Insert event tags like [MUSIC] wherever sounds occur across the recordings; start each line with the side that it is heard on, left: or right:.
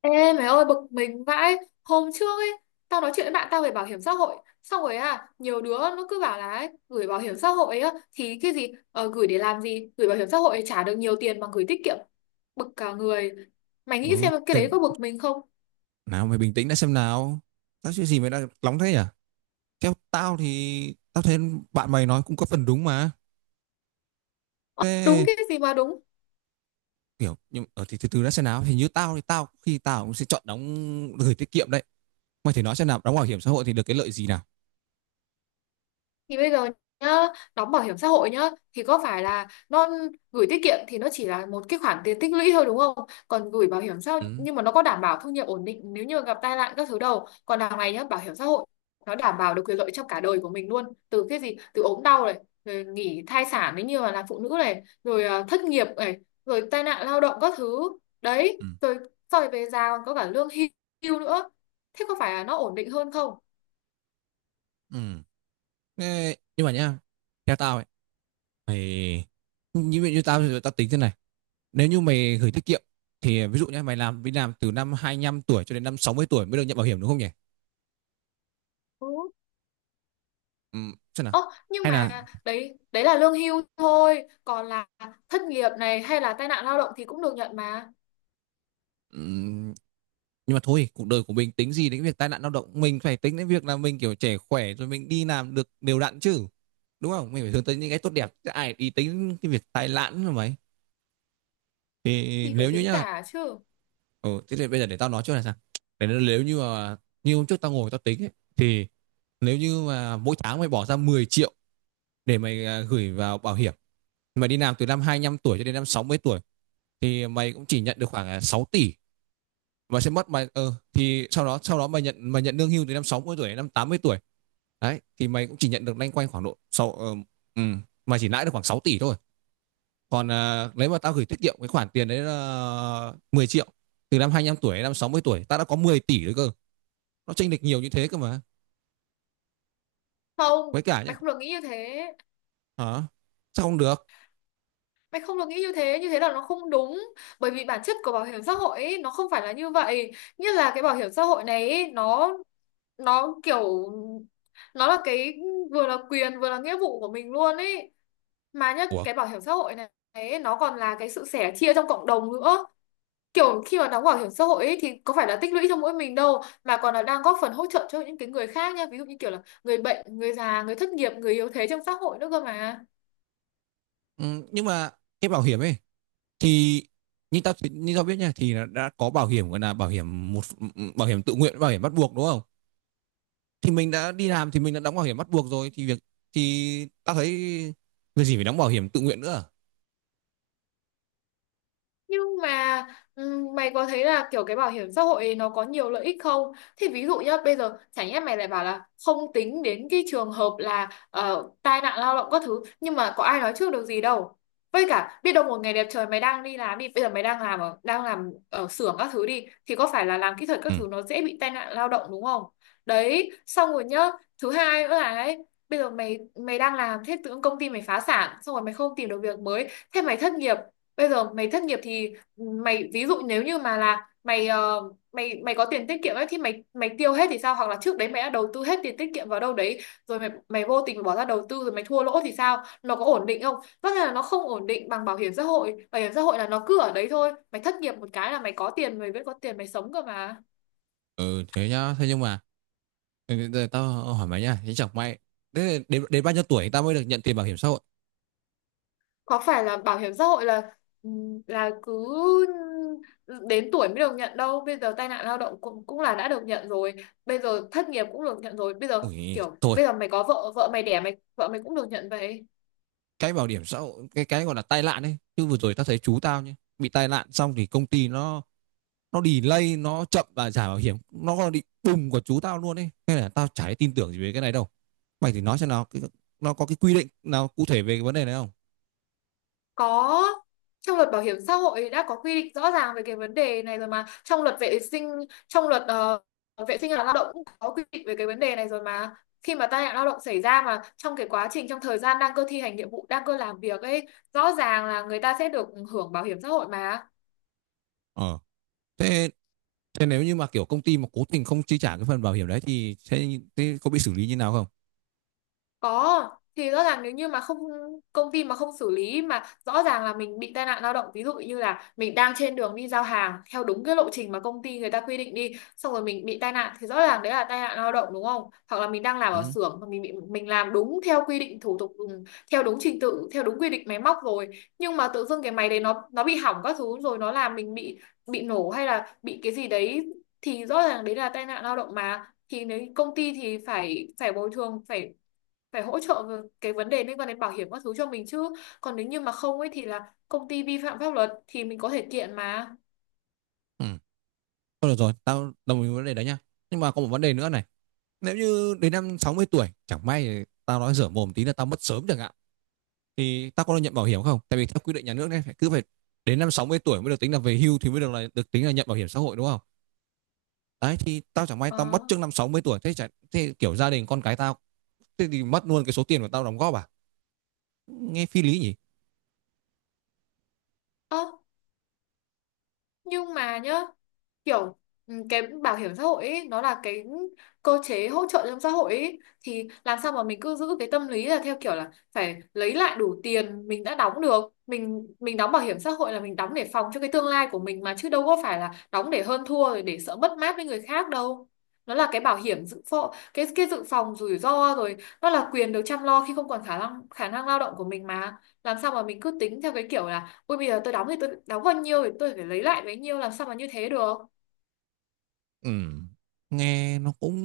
left: Ê mày ơi, bực mình vãi. Hôm trước ấy, tao nói chuyện với bạn tao về bảo hiểm xã hội. Xong rồi à, nhiều đứa nó cứ bảo là ấy, gửi bảo hiểm xã hội á thì cái gì, gửi để làm gì, gửi bảo hiểm xã hội trả được nhiều tiền bằng gửi tiết kiệm. Bực cả người. Mày nghĩ
right: Ừ,
left: xem cái đấy
right: tiền
left: có bực mình không?
right: nào mày bình tĩnh đã xem nào. Tao chuyện gì mày đang nóng thế nhỉ? Theo tao thì tao thấy bạn mày nói cũng có phần đúng mà.
left: Đúng
right: Thế
left: cái gì mà đúng!
right: kiểu nhưng thì từ từ đã xem nào. Hình như tao thì tao khi tao cũng sẽ chọn đóng gửi tiết kiệm đấy. Mày thì nói xem nào, đóng bảo hiểm xã hội thì được cái lợi gì nào?
left: Thì bây giờ nhá, đóng bảo hiểm xã hội nhá, thì có phải là nó gửi tiết kiệm thì nó chỉ là một cái khoản tiền tích lũy thôi đúng không? Còn gửi bảo hiểm xã hội
right: Ừ.
left: nhưng mà nó có đảm bảo thu nhập ổn định nếu như gặp tai nạn các thứ đâu. Còn đằng này nhá, bảo hiểm xã hội nó đảm bảo được quyền lợi trong cả đời của mình luôn. Từ cái gì? Từ ốm đau này, rồi nghỉ thai sản nếu như mà là phụ nữ này, rồi thất nghiệp này, rồi tai nạn lao động các thứ. Đấy,
right: Ừ.
left: rồi sau này về già còn có cả lương hưu nữa. Thế có phải là nó ổn định hơn không?
right: Ừ. Thế, nhưng mà nhá, theo tao ấy, mày như vậy như tao thì tao tính thế này. Nếu như mày gửi tiết kiệm thì ví dụ nhá, mày làm đi làm từ năm 25 tuổi cho đến năm 60 tuổi mới được nhận bảo hiểm đúng không nhỉ?
left: Ừ.
right: Ừ, xem nào
left: Ơ, nhưng
right: hay là.
left: mà đấy đấy là lương hưu thôi, còn là thất nghiệp này hay là tai nạn lao động thì cũng được nhận mà,
right: Ừm, nhưng mà thôi cuộc đời của mình tính gì đến việc tai nạn lao động, mình phải tính đến việc là mình kiểu trẻ khỏe rồi mình đi làm được đều đặn chứ, đúng không, mình phải hướng tới những cái tốt đẹp chứ ai đi tính cái việc tai nạn rồi mấy, thì
left: thì phải
right: nếu như
left: tính
right: nhá.
left: cả chứ.
right: Ừ, thế thì bây giờ để tao nói trước là sao nếu như mà như hôm trước tao ngồi tao tính ấy, thì nếu như mà mỗi tháng mày bỏ ra 10 triệu để mày gửi vào bảo hiểm, mày đi làm từ năm 25 tuổi cho đến năm 60 tuổi thì mày cũng chỉ nhận được khoảng 6 tỷ, mà sẽ mất mày thì sau đó mày nhận lương hưu từ năm 60 tuổi đến năm 80 tuổi, đấy thì mày cũng chỉ nhận được loanh quanh khoảng độ sau ừ, mày chỉ lãi được khoảng 6 tỷ thôi. Còn nếu mà tao gửi tiết kiệm cái khoản tiền đấy là 10 triệu từ năm 25 tuổi đến năm 60 tuổi tao đã có 10 tỷ rồi cơ, nó chênh lệch nhiều như thế cơ mà.
left: Không,
right: Với cả
left: mày
right: nhá,
left: không được nghĩ như thế.
right: hả, sao không được.
left: Mày không được nghĩ như thế là nó không đúng. Bởi vì bản chất của bảo hiểm xã hội ấy, nó không phải là như vậy. Như là cái bảo hiểm xã hội này ấy, nó kiểu nó là cái vừa là quyền vừa là nghĩa vụ của mình luôn ấy. Mà nhất
right: Ủa.
left: cái bảo hiểm xã hội này ấy, nó còn là cái sự sẻ chia trong cộng đồng nữa. Kiểu khi mà đóng bảo hiểm xã hội ấy, thì có phải là tích lũy cho mỗi mình đâu, mà còn là đang góp phần hỗ trợ cho những cái người khác nha, ví dụ như kiểu là người bệnh, người già, người thất nghiệp, người yếu thế trong xã hội nữa cơ mà.
right: Ừ, nhưng mà cái bảo hiểm ấy thì như tao biết nha thì đã có bảo hiểm gọi là bảo hiểm một, bảo hiểm tự nguyện, bảo hiểm bắt buộc đúng không, thì mình đã đi làm thì mình đã đóng bảo hiểm bắt buộc rồi thì việc thì ta thấy việc gì phải đóng bảo hiểm tự nguyện nữa à?
left: Nhưng mà mày có thấy là kiểu cái bảo hiểm xã hội ấy nó có nhiều lợi ích không? Thì ví dụ nhá, bây giờ chẳng nhẽ mày lại bảo là không tính đến cái trường hợp là tai nạn lao động các thứ, nhưng mà có ai nói trước được gì đâu. Với cả biết đâu một ngày đẹp trời mày đang đi làm đi, bây giờ mày đang làm ở xưởng các thứ đi thì có phải là làm kỹ thuật
right: Ừ.
left: các thứ nó dễ bị tai nạn lao động đúng không? Đấy, xong rồi nhá, thứ hai nữa là đấy, bây giờ mày mày đang làm thế tự dưng công ty mày phá sản, xong rồi mày không tìm được việc mới, thế mày thất nghiệp. Bây giờ mày thất nghiệp thì mày ví dụ nếu như mà là mày ờ, mày mày có tiền tiết kiệm ấy thì mày mày tiêu hết thì sao, hoặc là trước đấy mày đã đầu tư hết tiền tiết kiệm vào đâu đấy, rồi mày mày vô tình bỏ ra đầu tư rồi mày thua lỗ thì sao, nó có ổn định không? Tất nhiên là nó không ổn định bằng bảo hiểm xã hội. Bảo hiểm xã hội là nó cứ ở đấy thôi, mày thất nghiệp một cái là mày có tiền, mày vẫn có tiền mày sống cơ mà.
right: Ừ thế nhá, thế nhưng mà ừ, giờ tao hỏi mày nhá, thế chẳng may, thế đến bao nhiêu tuổi ta mới được nhận tiền bảo hiểm xã hội.
left: Có phải là bảo hiểm xã hội là ừ, là cứ đến tuổi mới được nhận đâu, bây giờ tai nạn lao động cũng cũng là đã được nhận rồi, bây giờ thất nghiệp cũng được nhận rồi, bây giờ
right: Ui
left: kiểu
right: thôi,
left: bây giờ mày có vợ, vợ mày đẻ mày, vợ mày cũng được nhận vậy.
right: cái bảo hiểm xã hội, cái gọi là tai nạn ấy chứ, vừa rồi tao thấy chú tao nhá bị tai nạn xong thì công ty nó delay, nó chậm và trả bảo hiểm, nó còn bị bùng của chú tao luôn ấy, nên là tao chả tin tưởng gì về cái này đâu. Mày thì nói xem nào cái, nó có cái quy định nào cụ thể về cái vấn đề này không.
left: Có, trong luật bảo hiểm xã hội đã có quy định rõ ràng về cái vấn đề này rồi mà. Trong luật vệ sinh, trong luật vệ sinh và lao động cũng có quy định về cái vấn đề này rồi mà. Khi mà tai nạn lao động xảy ra mà trong cái quá trình, trong thời gian đang cơ thi hành nhiệm vụ, đang cơ làm việc ấy, rõ ràng là người ta sẽ được hưởng bảo hiểm xã hội mà.
right: Ờ thế Thế nếu như mà kiểu công ty mà cố tình không chi trả cái phần bảo hiểm đấy thì thế có bị xử lý như nào không.
left: Có, thì rõ ràng nếu như mà không, công ty mà không xử lý mà rõ ràng là mình bị tai nạn lao động, ví dụ như là mình đang trên đường đi giao hàng theo đúng cái lộ trình mà công ty người ta quy định đi, xong rồi mình bị tai nạn thì rõ ràng đấy là tai nạn lao động đúng không? Hoặc là mình đang làm ở
right: Ừ.
left: xưởng mà mình bị, mình làm đúng theo quy định thủ tục, theo đúng trình tự, theo đúng quy định máy móc rồi, nhưng mà tự dưng cái máy đấy nó bị hỏng các thứ, rồi nó làm mình bị nổ hay là bị cái gì đấy, thì rõ ràng đấy là tai nạn lao động mà, thì nếu công ty thì phải phải bồi thường, phải phải hỗ trợ về cái vấn đề liên quan đến bảo hiểm các thứ cho mình chứ. Còn nếu như mà không ấy thì là công ty vi phạm pháp luật, thì mình có thể kiện mà.
right: Ừ. Thôi được rồi, tao đồng ý với vấn đề đấy nhá, nhưng mà có một vấn đề nữa này: nếu như đến năm 60 tuổi chẳng may tao nói dở mồm tí là tao mất sớm chẳng hạn, thì tao có được nhận bảo hiểm không? Tại vì theo quy định nhà nước này, phải cứ phải đến năm 60 tuổi mới được tính là về hưu thì mới được, là được tính là nhận bảo hiểm xã hội đúng không. Đấy thì tao chẳng may tao
left: Ờ.
right: mất trước năm 60 tuổi, thế chả, thế kiểu gia đình con cái tao, thế thì mất luôn cái số tiền mà tao đóng góp à? Nghe phi lý nhỉ.
left: Ơ, nhưng mà nhá, kiểu cái bảo hiểm xã hội ấy, nó là cái cơ chế hỗ trợ trong xã hội ấy, thì làm sao mà mình cứ giữ cái tâm lý là theo kiểu là phải lấy lại đủ tiền mình đã đóng được. Mình đóng bảo hiểm xã hội là mình đóng để phòng cho cái tương lai của mình mà, chứ đâu có phải là đóng để hơn thua rồi để sợ mất mát với người khác đâu. Nó là cái bảo hiểm dự phòng, cái dự phòng rủi ro rồi, nó là quyền được chăm lo khi không còn khả năng lao động của mình mà. Làm sao mà mình cứ tính theo cái kiểu là ui bây giờ tôi đóng thì tôi đóng bao nhiêu thì tôi phải lấy lại bấy nhiêu, làm sao mà như thế được?
right: Ừ, nghe nó cũng,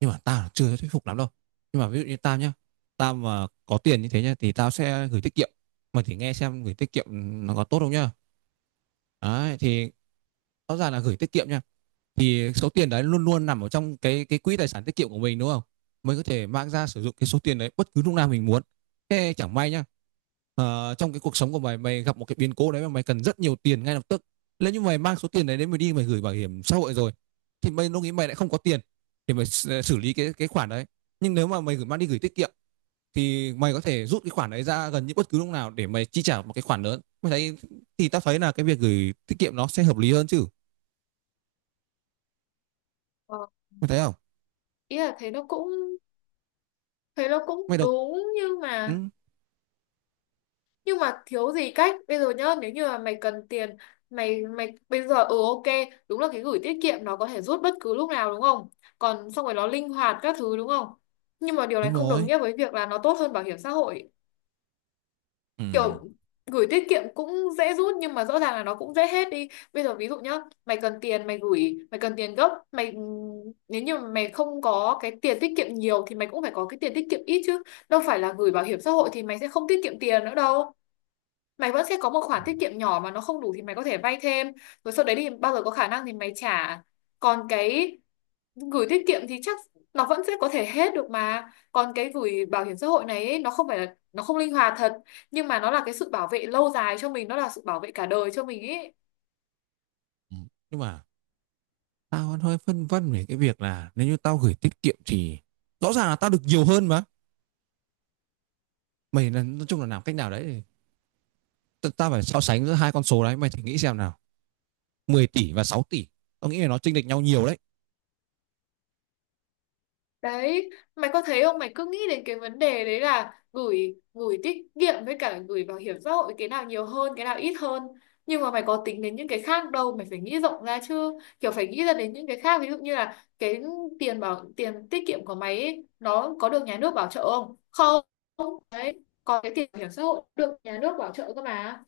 right: nhưng mà tao chưa thuyết phục lắm đâu. Nhưng mà ví dụ như tao nhá, tao mà có tiền như thế nhá thì tao sẽ gửi tiết kiệm. Mày thử nghe xem gửi tiết kiệm nó có tốt không nhá. Đấy thì rõ ràng là gửi tiết kiệm nhá, thì số tiền đấy luôn luôn nằm ở trong cái quỹ tài sản tiết kiệm của mình đúng không? Mình có thể mang ra sử dụng cái số tiền đấy bất cứ lúc nào mình muốn. Thế chẳng may nhá, trong cái cuộc sống của mày mày gặp một cái biến cố đấy mà mày cần rất nhiều tiền ngay lập tức. Nếu như mày mang số tiền đấy đến mày đi mày gửi bảo hiểm xã hội rồi thì mày lúc nghĩ mày lại không có tiền để mày xử xử lý cái khoản đấy. Nhưng nếu mà mày gửi mang đi gửi tiết kiệm thì mày có thể rút cái khoản đấy ra gần như bất cứ lúc nào để mày chi trả một cái khoản lớn. Mày thấy, thì tao thấy là cái việc gửi tiết kiệm nó sẽ hợp lý hơn chứ.
left: ờ,
right: Mày thấy không?
left: Ý là thế nó cũng, thế nó cũng
right: Mày đọc.
left: đúng,
right: Ừ,
left: nhưng mà thiếu gì cách. Bây giờ nhá, nếu như mà mày cần tiền, mày mày bây giờ ừ ok, đúng là cái gửi tiết kiệm nó có thể rút bất cứ lúc nào đúng không, còn xong rồi nó linh hoạt các thứ đúng không, nhưng mà điều này
right: đúng
left: không đồng
right: rồi.
left: nghĩa với việc là nó tốt hơn bảo hiểm xã hội.
right: Ừ.
left: Kiểu gửi tiết kiệm cũng dễ rút, nhưng mà rõ ràng là nó cũng dễ hết đi. Bây giờ ví dụ nhá, mày cần tiền, mày gửi, mày cần tiền gấp, mày nếu như mà mày không có cái tiền tiết kiệm nhiều thì mày cũng phải có cái tiền tiết kiệm ít chứ, đâu phải là gửi bảo hiểm xã hội thì mày sẽ không tiết kiệm tiền nữa đâu. Mày vẫn sẽ có một khoản tiết kiệm nhỏ, mà nó không đủ thì mày có thể vay thêm, rồi sau đấy thì bao giờ có khả năng thì mày trả. Còn cái gửi tiết kiệm thì chắc nó vẫn sẽ có thể hết được mà, còn cái gửi bảo hiểm xã hội này ấy, nó không phải là, nó không linh hoạt thật, nhưng mà nó là cái sự bảo vệ lâu dài cho mình, nó là sự bảo vệ cả đời cho mình ấy.
right: Ừ, nhưng mà tao vẫn hơi phân vân về cái việc là nếu như tao gửi tiết kiệm thì rõ ràng là tao được nhiều hơn mà. Mày là nói chung là làm cách nào đấy thì tao phải so sánh giữa hai con số đấy, mày thử nghĩ xem nào: 10 tỷ và 6 tỷ, tao nghĩ là nó chênh lệch nhau nhiều đấy.
left: Đấy, mày có thấy không, mày cứ nghĩ đến cái vấn đề đấy là gửi gửi tiết kiệm với cả gửi bảo hiểm xã hội cái nào nhiều hơn cái nào ít hơn, nhưng mà mày có tính đến những cái khác đâu. Mày phải nghĩ rộng ra chứ, kiểu phải nghĩ ra đến những cái khác, ví dụ như là cái tiền tiết kiệm của mày ấy, nó có được nhà nước bảo trợ không? Không. Còn cái tiền bảo hiểm xã hội được nhà nước bảo trợ cơ mà.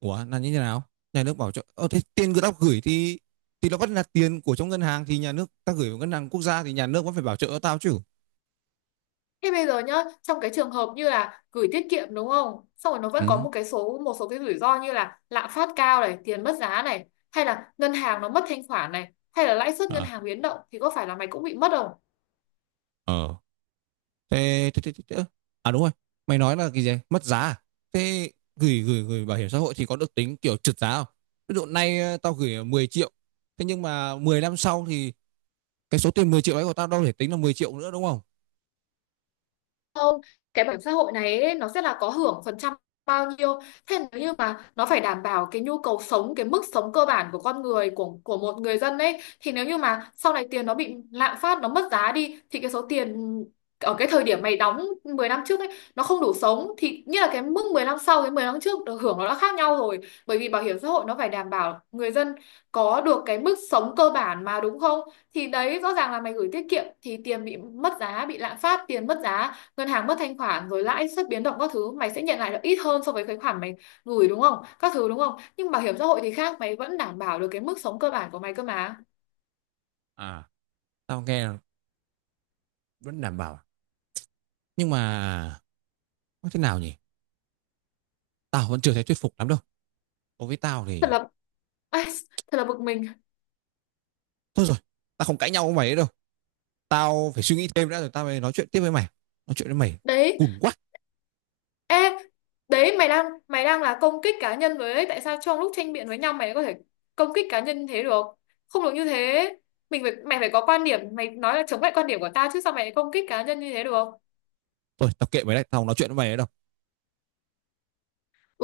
right: Ủa là như thế nào? Nhà nước bảo cho thế tiền của tao gửi thì nó vẫn là tiền của trong ngân hàng, thì nhà nước, tao gửi vào ngân hàng quốc gia thì nhà nước vẫn phải bảo trợ tao chứ.
left: Thế bây giờ nhá, trong cái trường hợp như là gửi tiết kiệm đúng không, xong rồi nó vẫn có
right: Ừ.
left: một số cái rủi ro như là lạm phát cao này, tiền mất giá này, hay là ngân hàng nó mất thanh khoản này, hay là lãi suất ngân
right: À,
left: hàng biến động, thì có phải là mày cũng bị mất không?
right: ờ. Thế, thế, thế, thế, thế. À đúng rồi, mày nói là cái gì? Mất giá à? Thế gửi gửi gửi bảo hiểm xã hội thì có được tính kiểu trượt giá không? Ví dụ nay tao gửi 10 triệu, thế nhưng mà 10 năm sau thì cái số tiền 10 triệu ấy của tao đâu thể tính là 10 triệu nữa đúng không?
left: Không, cái bảo hiểm xã hội này ấy, nó sẽ là có hưởng phần trăm bao nhiêu, thế nếu như mà nó phải đảm bảo cái nhu cầu sống, cái mức sống cơ bản của con người, của một người dân ấy, thì nếu như mà sau này tiền nó bị lạm phát, nó mất giá đi, thì cái số tiền ở cái thời điểm mày đóng 10 năm trước ấy nó không đủ sống, thì như là cái mức 10 năm sau, cái 10 năm trước được hưởng nó đã khác nhau rồi. Bởi vì bảo hiểm xã hội nó phải đảm bảo người dân có được cái mức sống cơ bản mà đúng không. Thì đấy, rõ ràng là mày gửi tiết kiệm thì tiền bị mất giá, bị lạm phát, tiền mất giá, ngân hàng mất thanh khoản, rồi lãi suất biến động các thứ, mày sẽ nhận lại được ít hơn so với cái khoản mày gửi đúng không, các thứ đúng không. Nhưng bảo hiểm xã hội thì khác, mày vẫn đảm bảo được cái mức sống cơ bản của mày cơ mà.
right: À, tao nghe là vẫn đảm bảo. Nhưng mà nói thế nào nhỉ? Tao vẫn chưa thấy thuyết phục lắm đâu. Đối với tao
left: Thật
right: thì,
left: là [LAUGHS] ai, thật là bực mình.
right: thôi rồi, tao không cãi nhau với mày nữa đâu. Tao phải suy nghĩ thêm đã rồi tao mới nói chuyện tiếp với mày. Nói chuyện với mày
left: Đấy,
right: cùn quá.
left: ê, đấy mày đang, mày đang công kích cá nhân với đấy. Tại sao trong lúc tranh biện với nhau mày có thể công kích cá nhân thế được, không được như thế. Mình phải Mày phải có quan điểm, mày nói là chống lại quan điểm của tao chứ, sao mày công kích cá nhân như thế được?
right: Thôi, tao kệ mày đấy, tao không nói chuyện với mày nữa đâu.
left: Ừ.